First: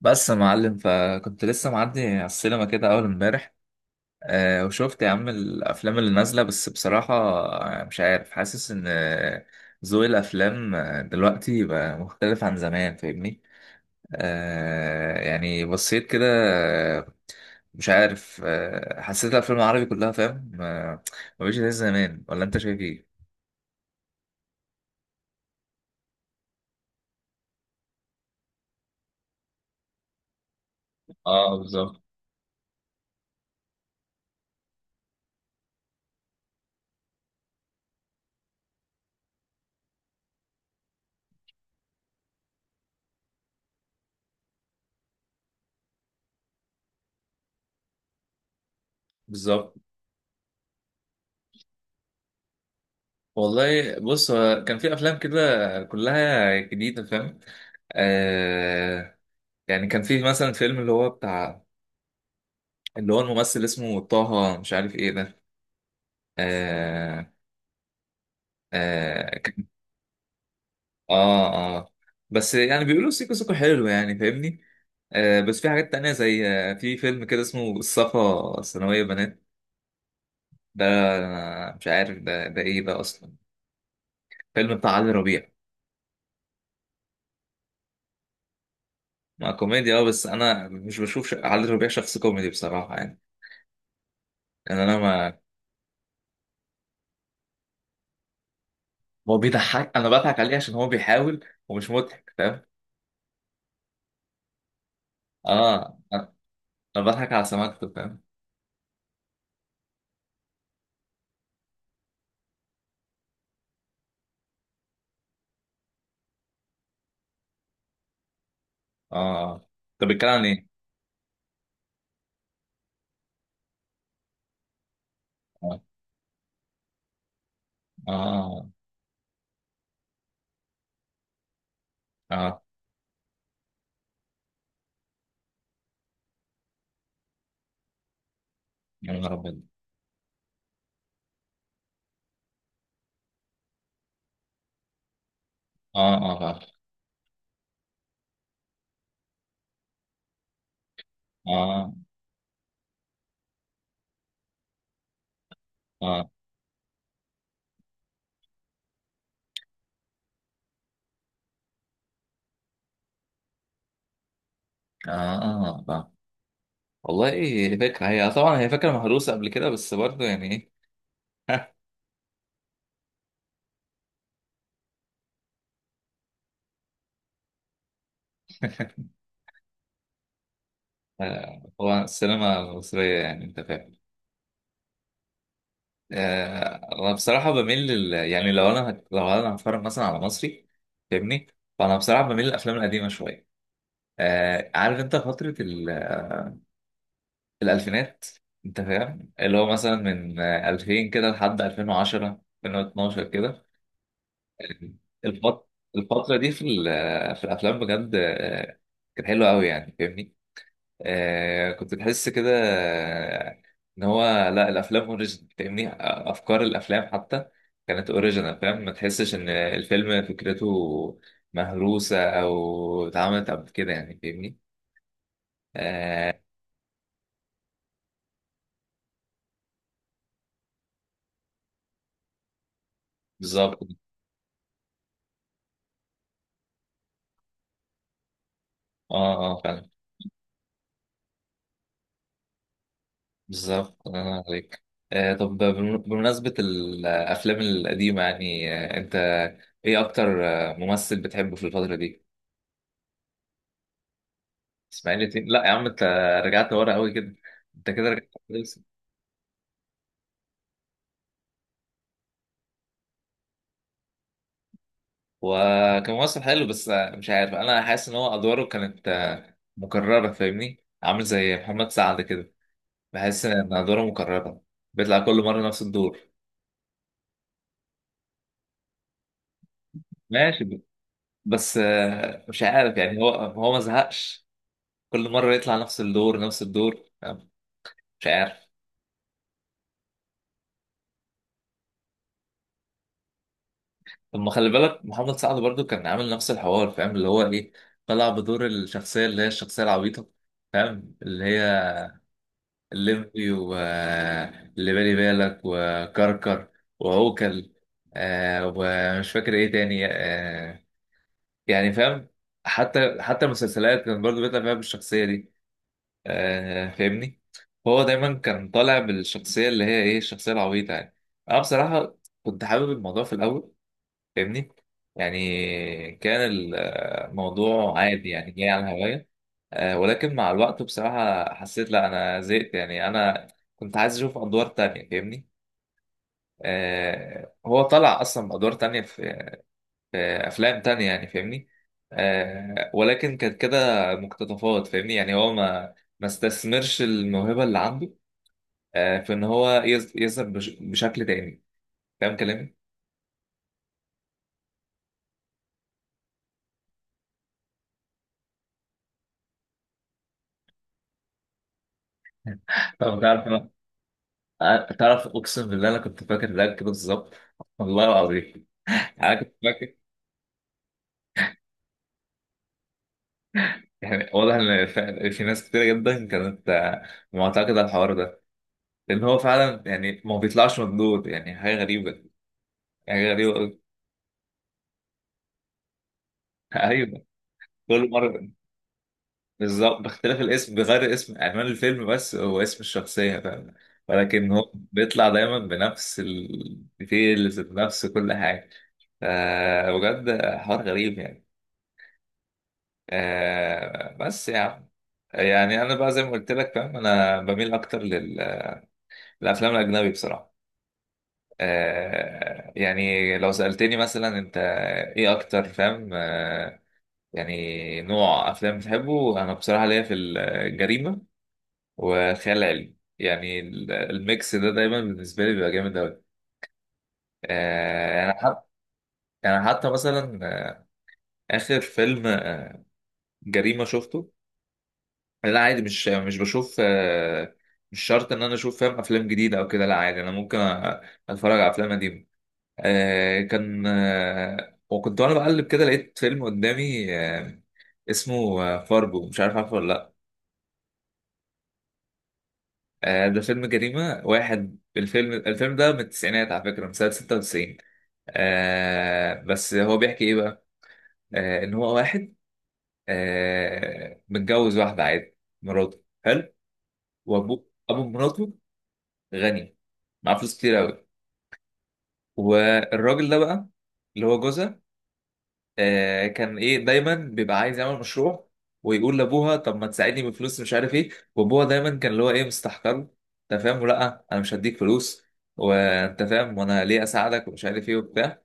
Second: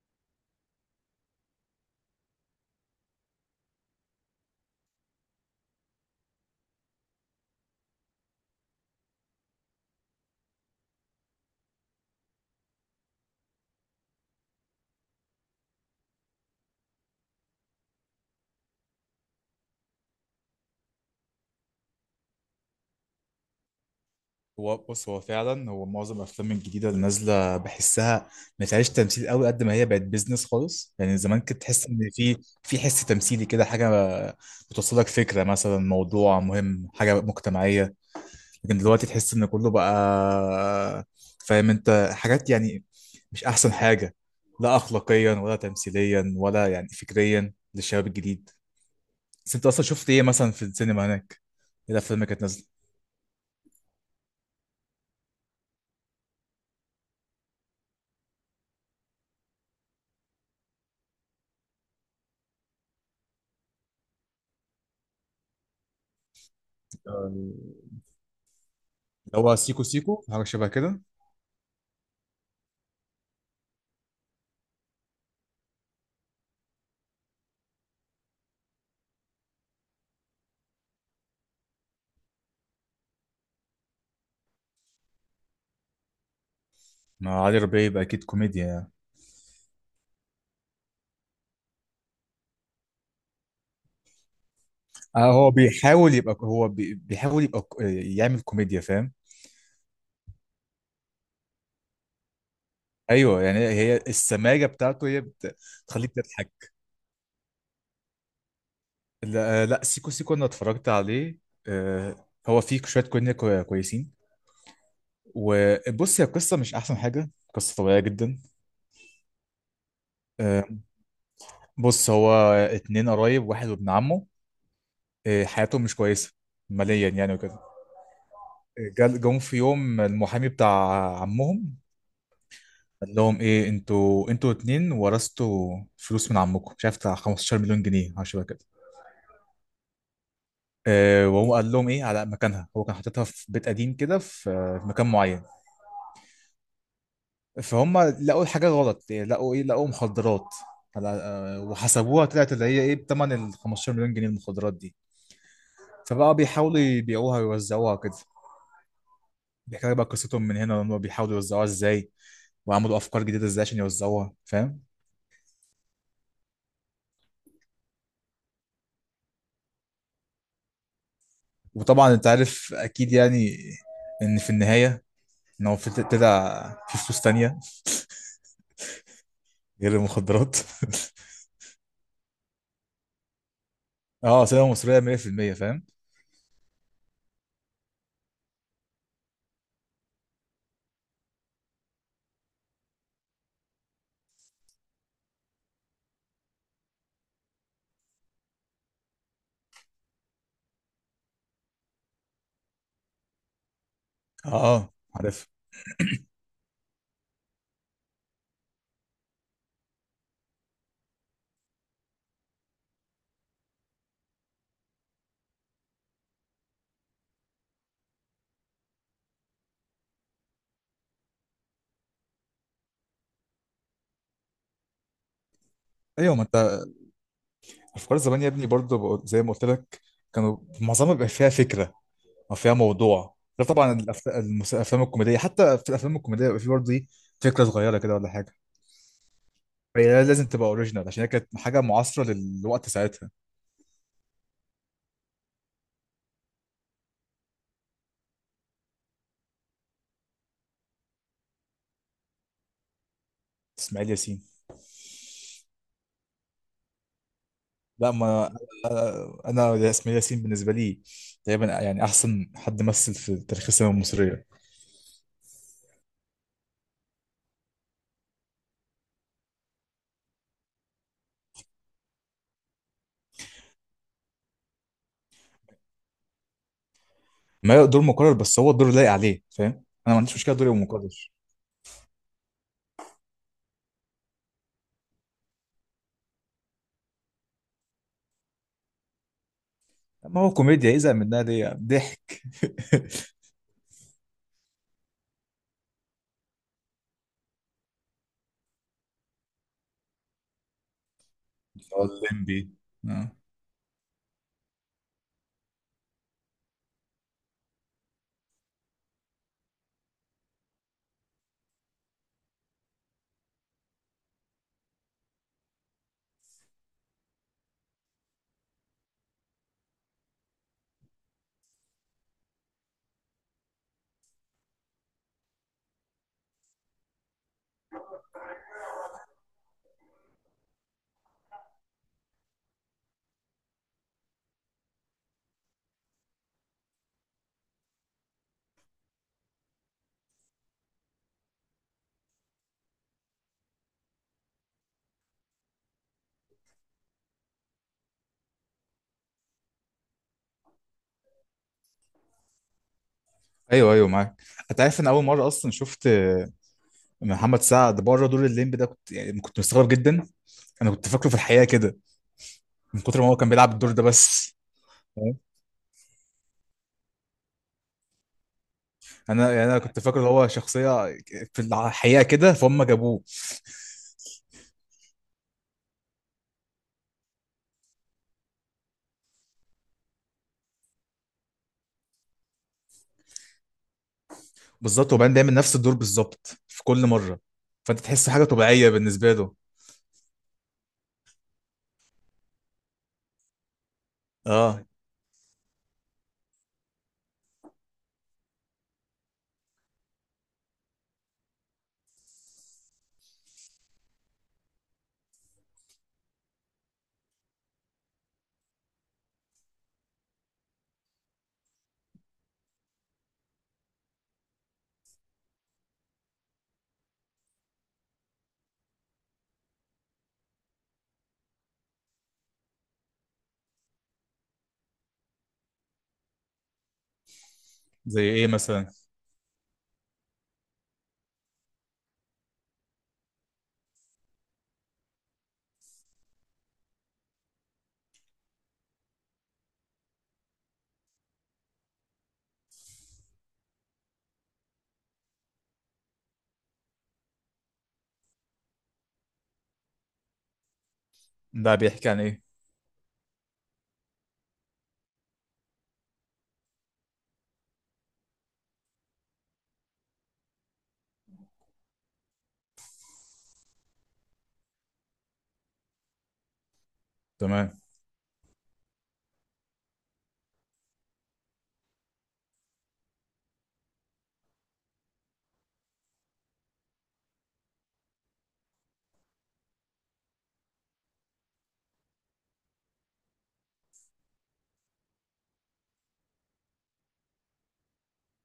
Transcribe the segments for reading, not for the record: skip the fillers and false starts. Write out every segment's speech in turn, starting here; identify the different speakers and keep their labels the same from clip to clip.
Speaker 1: بس يا معلم، فكنت لسه معدي على السينما كده اول امبارح. وشفت يا عم الافلام اللي نازله، بس بصراحه مش عارف، حاسس ان ذوق الافلام دلوقتي بقى مختلف عن زمان فاهمني. يعني بصيت كده. آه، مش عارف، حسيت الافلام العربي كلها فاهم، مبقتش زي زمان. ولا انت شايف ايه؟
Speaker 2: هو بص، هو فعلا معظم الافلام الجديده اللي نازله بحسها ما فيهاش تمثيل قوي، قد ما هي بقت بيزنس خالص. يعني زمان كنت
Speaker 1: اه،
Speaker 2: تحس ان
Speaker 1: بالظبط.
Speaker 2: في حس تمثيلي كده، حاجه بتوصلك فكره، مثلا موضوع مهم، حاجه مجتمعيه. لكن دلوقتي تحس ان كله بقى، فاهم انت، حاجات يعني مش احسن حاجه، لا اخلاقيا ولا تمثيليا ولا يعني فكريا للشباب الجديد. بس انت
Speaker 1: بالظبط.
Speaker 2: اصلا شفت ايه مثلا في السينما هناك؟ ايه الافلام اللي كانت نازله؟
Speaker 1: والله بص، هو كان في افلام كده كلها جديده فاهم. آه يعني كان في مثلا فيلم اللي هو الممثل اسمه طه، مش عارف ايه ده. آه.
Speaker 2: اللي
Speaker 1: آه
Speaker 2: هو
Speaker 1: كان.
Speaker 2: سيكو سيكو حاجه شبه كده.
Speaker 1: اه، اه. بس يعني بيقولوا سيكو سيكو حلو يعني فاهمني. بس في حاجات تانية، زي في فيلم كده اسمه الصفا ثانوية بنات ده. أنا مش عارف ده ايه ده اصلا. فيلم بتاع علي ربيع.
Speaker 2: ما علي ربيع يبقى اكيد كوميديا يعني.
Speaker 1: ما كوميديا اه، بس انا مش بشوف علي ربيع شخص كوميدي بصراحة يعني. يعني انا
Speaker 2: آه
Speaker 1: ما.
Speaker 2: هو بيحاول يبقى، بيحاول يعمل كوميديا، فاهم.
Speaker 1: هو بيضحك، انا بضحك عليه عشان هو بيحاول ومش مضحك فاهم.
Speaker 2: ايوه، يعني هي السماجه بتاعته هي بت-
Speaker 1: اه.
Speaker 2: بتخليك
Speaker 1: انا
Speaker 2: تضحك.
Speaker 1: بضحك على سماكته فاهم.
Speaker 2: لا، آه، لا سيكو سيكو انا اتفرجت عليه. آه هو فيه شويه كوميديا كويسين. وبص، هي القصه مش احسن حاجه، قصه طبيعيه جدا.
Speaker 1: اه، طب بيتكلم عن ايه؟
Speaker 2: آه، بص هو اتنين قرايب، واحد وابن عمه. آه
Speaker 1: اه،
Speaker 2: حياتهم مش كويسه ماليا يعني وكده.
Speaker 1: اه.
Speaker 2: جم في يوم المحامي بتاع عمهم،
Speaker 1: اه.
Speaker 2: قال لهم ايه، انتوا اتنين ورثتوا فلوس من عمكم، مش عارف بتاع 15 مليون جنيه حاجه شبه كده.
Speaker 1: يا نهار ابيض.
Speaker 2: آه، وهو قال لهم ايه على مكانها، هو كان حاططها في بيت قديم كده، في في مكان معين.
Speaker 1: اه، اه، فاهم.
Speaker 2: فهم لقوا حاجه غلط إيه، لقوا ايه، لقوا مخدرات على، آه،
Speaker 1: اه،
Speaker 2: وحسبوها طلعت اللي هي ايه، بتمن ال 15 مليون جنيه المخدرات دي.
Speaker 1: اه.
Speaker 2: فبقى بيحاولوا يبيعوها ويوزعوها كده. بيحكي لك بقى قصتهم من هنا، لما بيحاولوا يوزعوها ازاي، وعملوا افكار جديده ازاي عشان يوزعوها، فاهم.
Speaker 1: اه، اه، فاهم. والله ايه فكره، هي طبعا هي فكره مهروسه قبل كده، بس برضه يعني ايه.
Speaker 2: وطبعا انت عارف اكيد يعني، ان في النهايه، ان هو في طلع في فلوس تانية غير المخدرات
Speaker 1: هو السينما المصريه يعني انت فاهم.
Speaker 2: اه سينما مصرية 100%، فاهم.
Speaker 1: انا بصراحه بميل لل... يعني لو انا هت... لو انا هتفرج مثلا على مصري فاهمني. فانا بصراحه بميل للافلام القديمه شويه. عارف انت فتره الألفينات. أنت فاهم اللي هو مثلا من 2000 كده لحد 2010 2012 كده.
Speaker 2: اه اه عارف.
Speaker 1: الفت... الفترة دي في ال... آه، في الأفلام بجد، كانت حلوة أوي يعني فاهمني. آه، كنت تحس كده إن هو لا، الأفلام أوريجينال فاهمني. أفكار الأفلام حتى كانت أوريجينال فاهم. ما تحسش إن الفيلم فكرته مهروسة أو اتعملت قبل كده يعني فاهمني. آه.
Speaker 2: ايوه، ما انت افكار زمان يا ابني، برضه زي ما قلت لك، كانوا معظمها بيبقى فيها فكرة او فيها موضوع، غير
Speaker 1: بالظبط.
Speaker 2: طبعا الافلام الكوميدية. حتى في الافلام الكوميدية بيبقى في برضه ايه، فكرة صغيرة كده ولا حاجة.
Speaker 1: اه، اه،
Speaker 2: هي لازم تبقى اوريجينال، عشان هي كانت حاجة معاصرة للوقت ساعتها.
Speaker 1: بالظبط. الله ينور عليك. طب بمناسبة الأفلام القديمة يعني، أنت إيه أكتر ممثل بتحبه في الفترة دي؟
Speaker 2: اسماعيل ياسين.
Speaker 1: إسماعيل ياسين؟ لا يا عم، أنت رجعت ورا قوي كده. أنت كده
Speaker 2: لا،
Speaker 1: رجعت
Speaker 2: ما
Speaker 1: كويس.
Speaker 2: انا أنا اسماعيل ياسين بالنسبه لي تقريبا يعني احسن حد مثل في تاريخ السينما المصريه.
Speaker 1: هو كان ممثل حلو بس مش عارف، أنا حاسس إن هو أدواره كانت مكررة فاهمني؟ عامل زي محمد سعد كده. بحس إن أدواره مكررة، بيطلع كل مرة نفس الدور.
Speaker 2: ما هو دور مكرر بس هو الدور لايق عليه، فاهم. انا ما عنديش مشكله دوري
Speaker 1: ماشي،
Speaker 2: يبقى مكرر.
Speaker 1: بس مش عارف يعني. هو ما زهقش، كل مرة يطلع نفس الدور نفس الدور يعني. مش عارف.
Speaker 2: ما هو كوميديا، يزهق منها ليه؟ ضحك.
Speaker 1: طب ما خلي بالك محمد سعد برضو كان عامل نفس الحوار فاهم، اللي هو ايه، طلع بدور الشخصية اللي هي الشخصية العبيطة فاهم، اللي هي
Speaker 2: هو الليمبي. آه.
Speaker 1: الليمبي واللي بالي بالك وكركر وعوكل. آه، ومش فاكر ايه تاني. يعني فاهم. حتى المسلسلات كان برضو بيطلع فيها بالشخصية دي فاهمني. هو دايما كان طالع بالشخصية اللي هي ايه الشخصية العبيطة يعني. انا بصراحة كنت حابب الموضوع في الاول فاهمني، يعني كان الموضوع عادي يعني جاي على الهواية. ولكن مع الوقت بصراحة حسيت لا، انا زهقت يعني. انا كنت عايز اشوف ادوار تانية فاهمني. آه، هو طلع اصلا بادوار تانية في افلام تانية يعني فاهمني. آه، ولكن كانت كده مقتطفات فاهمني. يعني هو ما استثمرش الموهبة اللي عنده في ان هو يظهر بشكل تاني، فاهم كلامي؟
Speaker 2: ايوه ايوه معاك. انت عارف ان اول مره اصلا شفت محمد سعد بره دور الليمبي ده، كنت مستغرب جدا. انا كنت فاكره في الحقيقه كده، من
Speaker 1: طب
Speaker 2: كتر ما هو
Speaker 1: تعرف
Speaker 2: كان
Speaker 1: انا،
Speaker 2: بيلعب الدور ده بس.
Speaker 1: تعرف اقسم بالله انا كنت فاكر ده كده بالظبط، والله العظيم انا
Speaker 2: انا
Speaker 1: كنت
Speaker 2: يعني انا
Speaker 1: فاكر.
Speaker 2: كنت فاكر ان هو شخصيه في الحقيقه كده، فهم جابوه.
Speaker 1: يعني واضح ان في ناس كتير جدا كانت معتقده على الحوار ده، لان هو فعلا يعني ما بيطلعش مردود، يعني حاجه غريبه، يعني حاجه غريبه أوي.
Speaker 2: بالظبط، وبعدين دايما نفس الدور بالظبط في كل
Speaker 1: ايوه.
Speaker 2: مره، فانت
Speaker 1: كل
Speaker 2: تحس حاجه
Speaker 1: مره
Speaker 2: طبيعيه بالنسبه له.
Speaker 1: بالظبط، باختلاف الاسم، بغير اسم عنوان الفيلم، بس هو اسم الشخصية فاهم. ولكن هو
Speaker 2: اه.
Speaker 1: بيطلع دايما بنفس الديتيلز، بنفس كل حاجة. ف- بجد حوار غريب يعني. بس يعني، يعني أنا بقى زي ما قلت لك فاهم، أنا بميل أكتر للأفلام الأجنبي بصراحة. يعني لو سألتني مثلا أنت إيه أكتر فاهم يعني نوع أفلام بتحبه، أنا بصراحة ليا في الجريمة وخيال علمي، يعني الميكس ده دايما بالنسبة لي بيبقى جامد أوي.
Speaker 2: زي
Speaker 1: أنا
Speaker 2: ايه
Speaker 1: حتى،
Speaker 2: مثلا؟
Speaker 1: مثلا آخر فيلم جريمة شفته، لا عادي مش بشوف، مش شرط إن أنا أشوف فاهم أفلام جديدة أو كده. لا عادي أنا ممكن أتفرج على أفلام قديمة. كان وكنت وأنا بقلب كده لقيت فيلم قدامي اسمه فارجو، مش عارف عارفه ولا لأ.
Speaker 2: ده بيحكي عن ايه؟
Speaker 1: ده فيلم جريمة واحد. الفيلم ده من التسعينات على فكرة، من سنة 96. آه، بس هو بيحكي ايه بقى؟ آه، ان هو واحد آه متجوز واحده عادي، مراته حلو، وابوه،
Speaker 2: تمام.
Speaker 1: ابو مراته غني، معاه فلوس كتير قوي. والراجل ده بقى، اللي هو جوزها، آه كان ايه دايما بيبقى عايز يعمل مشروع، ويقول لابوها طب ما تساعدني بفلوس مش عارف ايه. وابوها دايما كان اللي هو ايه مستحقره، انت فاهم، لا انا مش هديك فلوس، وانت فاهم وانا ليه اساعدك ومش عارف ايه وبتاع.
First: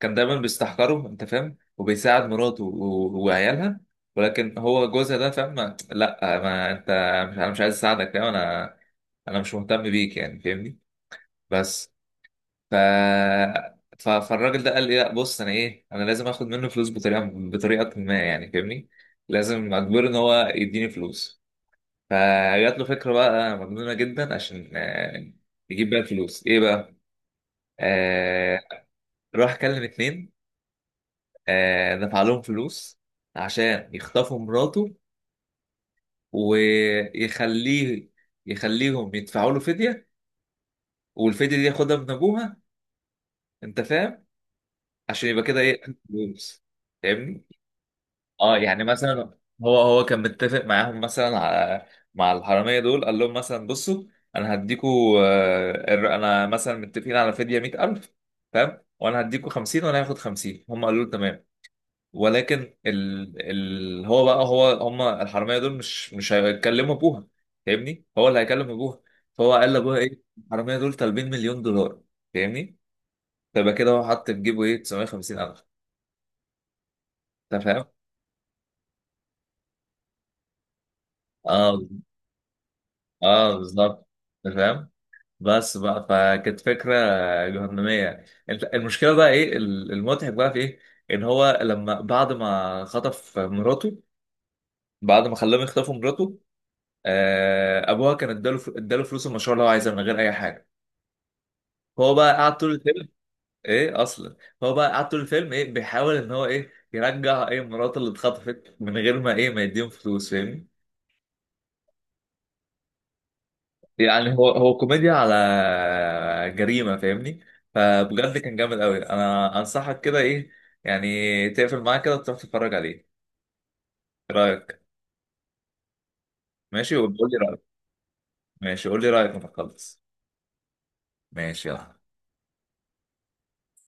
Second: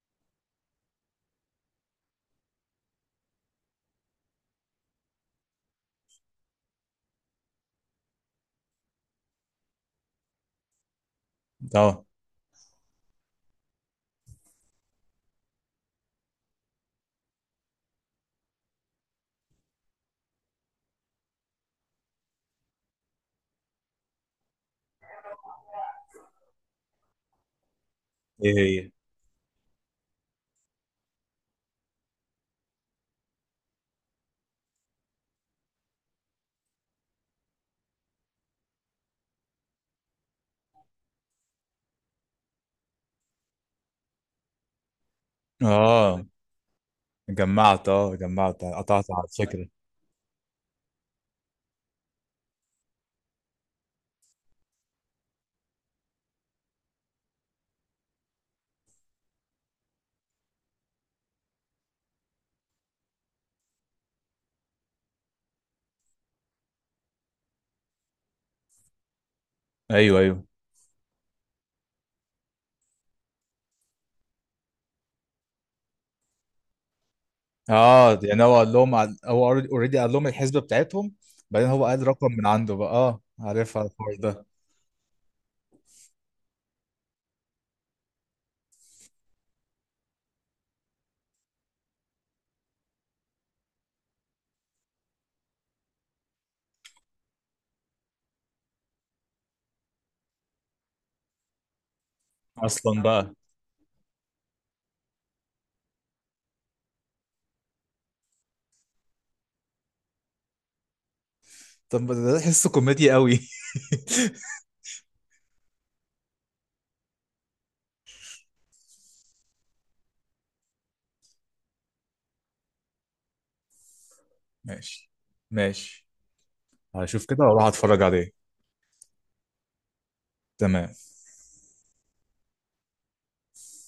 Speaker 1: كان دايما بيستحقره انت فاهم، وبيساعد مراته وعيالها. ولكن هو جوزها ده فاهم لا، ما انت، مش، انا مش عايز اساعدك فاهم، انا انا مش مهتم بيك يعني فاهمني. بس.
Speaker 2: اه.
Speaker 1: ف فالراجل ده قال لي لا بص، انا ايه، انا لازم اخد منه فلوس بطريقه ما يعني فاهمني. لازم اجبره ان هو يديني فلوس. فجات له فكره بقى مجنونه جدا عشان يجيب بيها الفلوس ايه بقى.
Speaker 2: ايه
Speaker 1: آه،
Speaker 2: هي؟
Speaker 1: راح كلم اتنين، آه، دفع لهم فلوس عشان يخطفوا مراته، ويخليه يخليهم يدفعوا له فدية، والفدية دي ياخدها من أبوها أنت فاهم، عشان يبقى كده إيه
Speaker 2: اه
Speaker 1: فلوس فاهمني؟
Speaker 2: جمعت اه
Speaker 1: أه
Speaker 2: جمعت
Speaker 1: يعني
Speaker 2: قطعت على
Speaker 1: مثلا،
Speaker 2: الفكره.
Speaker 1: هو كان متفق معاهم مثلا على، مع الحرامية دول قال لهم مثلا بصوا، أنا هديكوا أنا مثلا متفقين على فدية 100,000 فاهم؟ وأنا هديكوا 50 وأنا هاخد 50، هم قالوا له تمام. ولكن هو بقى، هو هم الحراميه دول مش هيكلموا ابوها فاهمني، هو اللي هيكلم ابوها. فهو قال لابوها
Speaker 2: ايوه
Speaker 1: ايه
Speaker 2: ايوه.
Speaker 1: الحراميه دول طالبين مليون دولار، فاهمني. فبقى كده هو حط في جيبه ايه 950 الف، انت فاهم.
Speaker 2: اه يعني هو هو اوريدي قال لهم الحسبه بتاعتهم، بعدين
Speaker 1: اه،
Speaker 2: هو قال رقم من عنده بقى، اه
Speaker 1: اه،
Speaker 2: عارفها
Speaker 1: بالظبط.
Speaker 2: الحوار ده
Speaker 1: انت فاهم، بس بقى فكانت فكره جهنميه يعني. انت المشكله بقى ايه، المضحك بقى في ايه، ان هو لما بعد ما خطف مراته، بعد ما خلاهم يخطفوا مراته، ابوها كان اداله فلوس المشروع اللي هو عايزها من غير اي حاجه. هو بقى قعد طول
Speaker 2: اصلا
Speaker 1: الفيلم
Speaker 2: بقى.
Speaker 1: ايه اصلا، هو بقى قعد طول الفيلم ايه بيحاول ان هو ايه يرجع ايه مراته اللي اتخطفت من غير ما ايه ما يديهم فلوس فاهمني.
Speaker 2: طب ده تحسه كوميديا قوي
Speaker 1: يعني هو كوميديا على جريمه فاهمني. فبجد كان جامد قوي، انا انصحك كده ايه، يعني تقفل معاه كده وتروح تتفرج عليه. إيه رايك؟
Speaker 2: ماشي، ماشي،
Speaker 1: ماشي.
Speaker 2: هشوف
Speaker 1: وبقول لي
Speaker 2: كده واروح
Speaker 1: رايك.
Speaker 2: اتفرج عليه.
Speaker 1: ماشي، قول لي رايك لما تخلص.
Speaker 2: تمام.
Speaker 1: ماشي، يلا.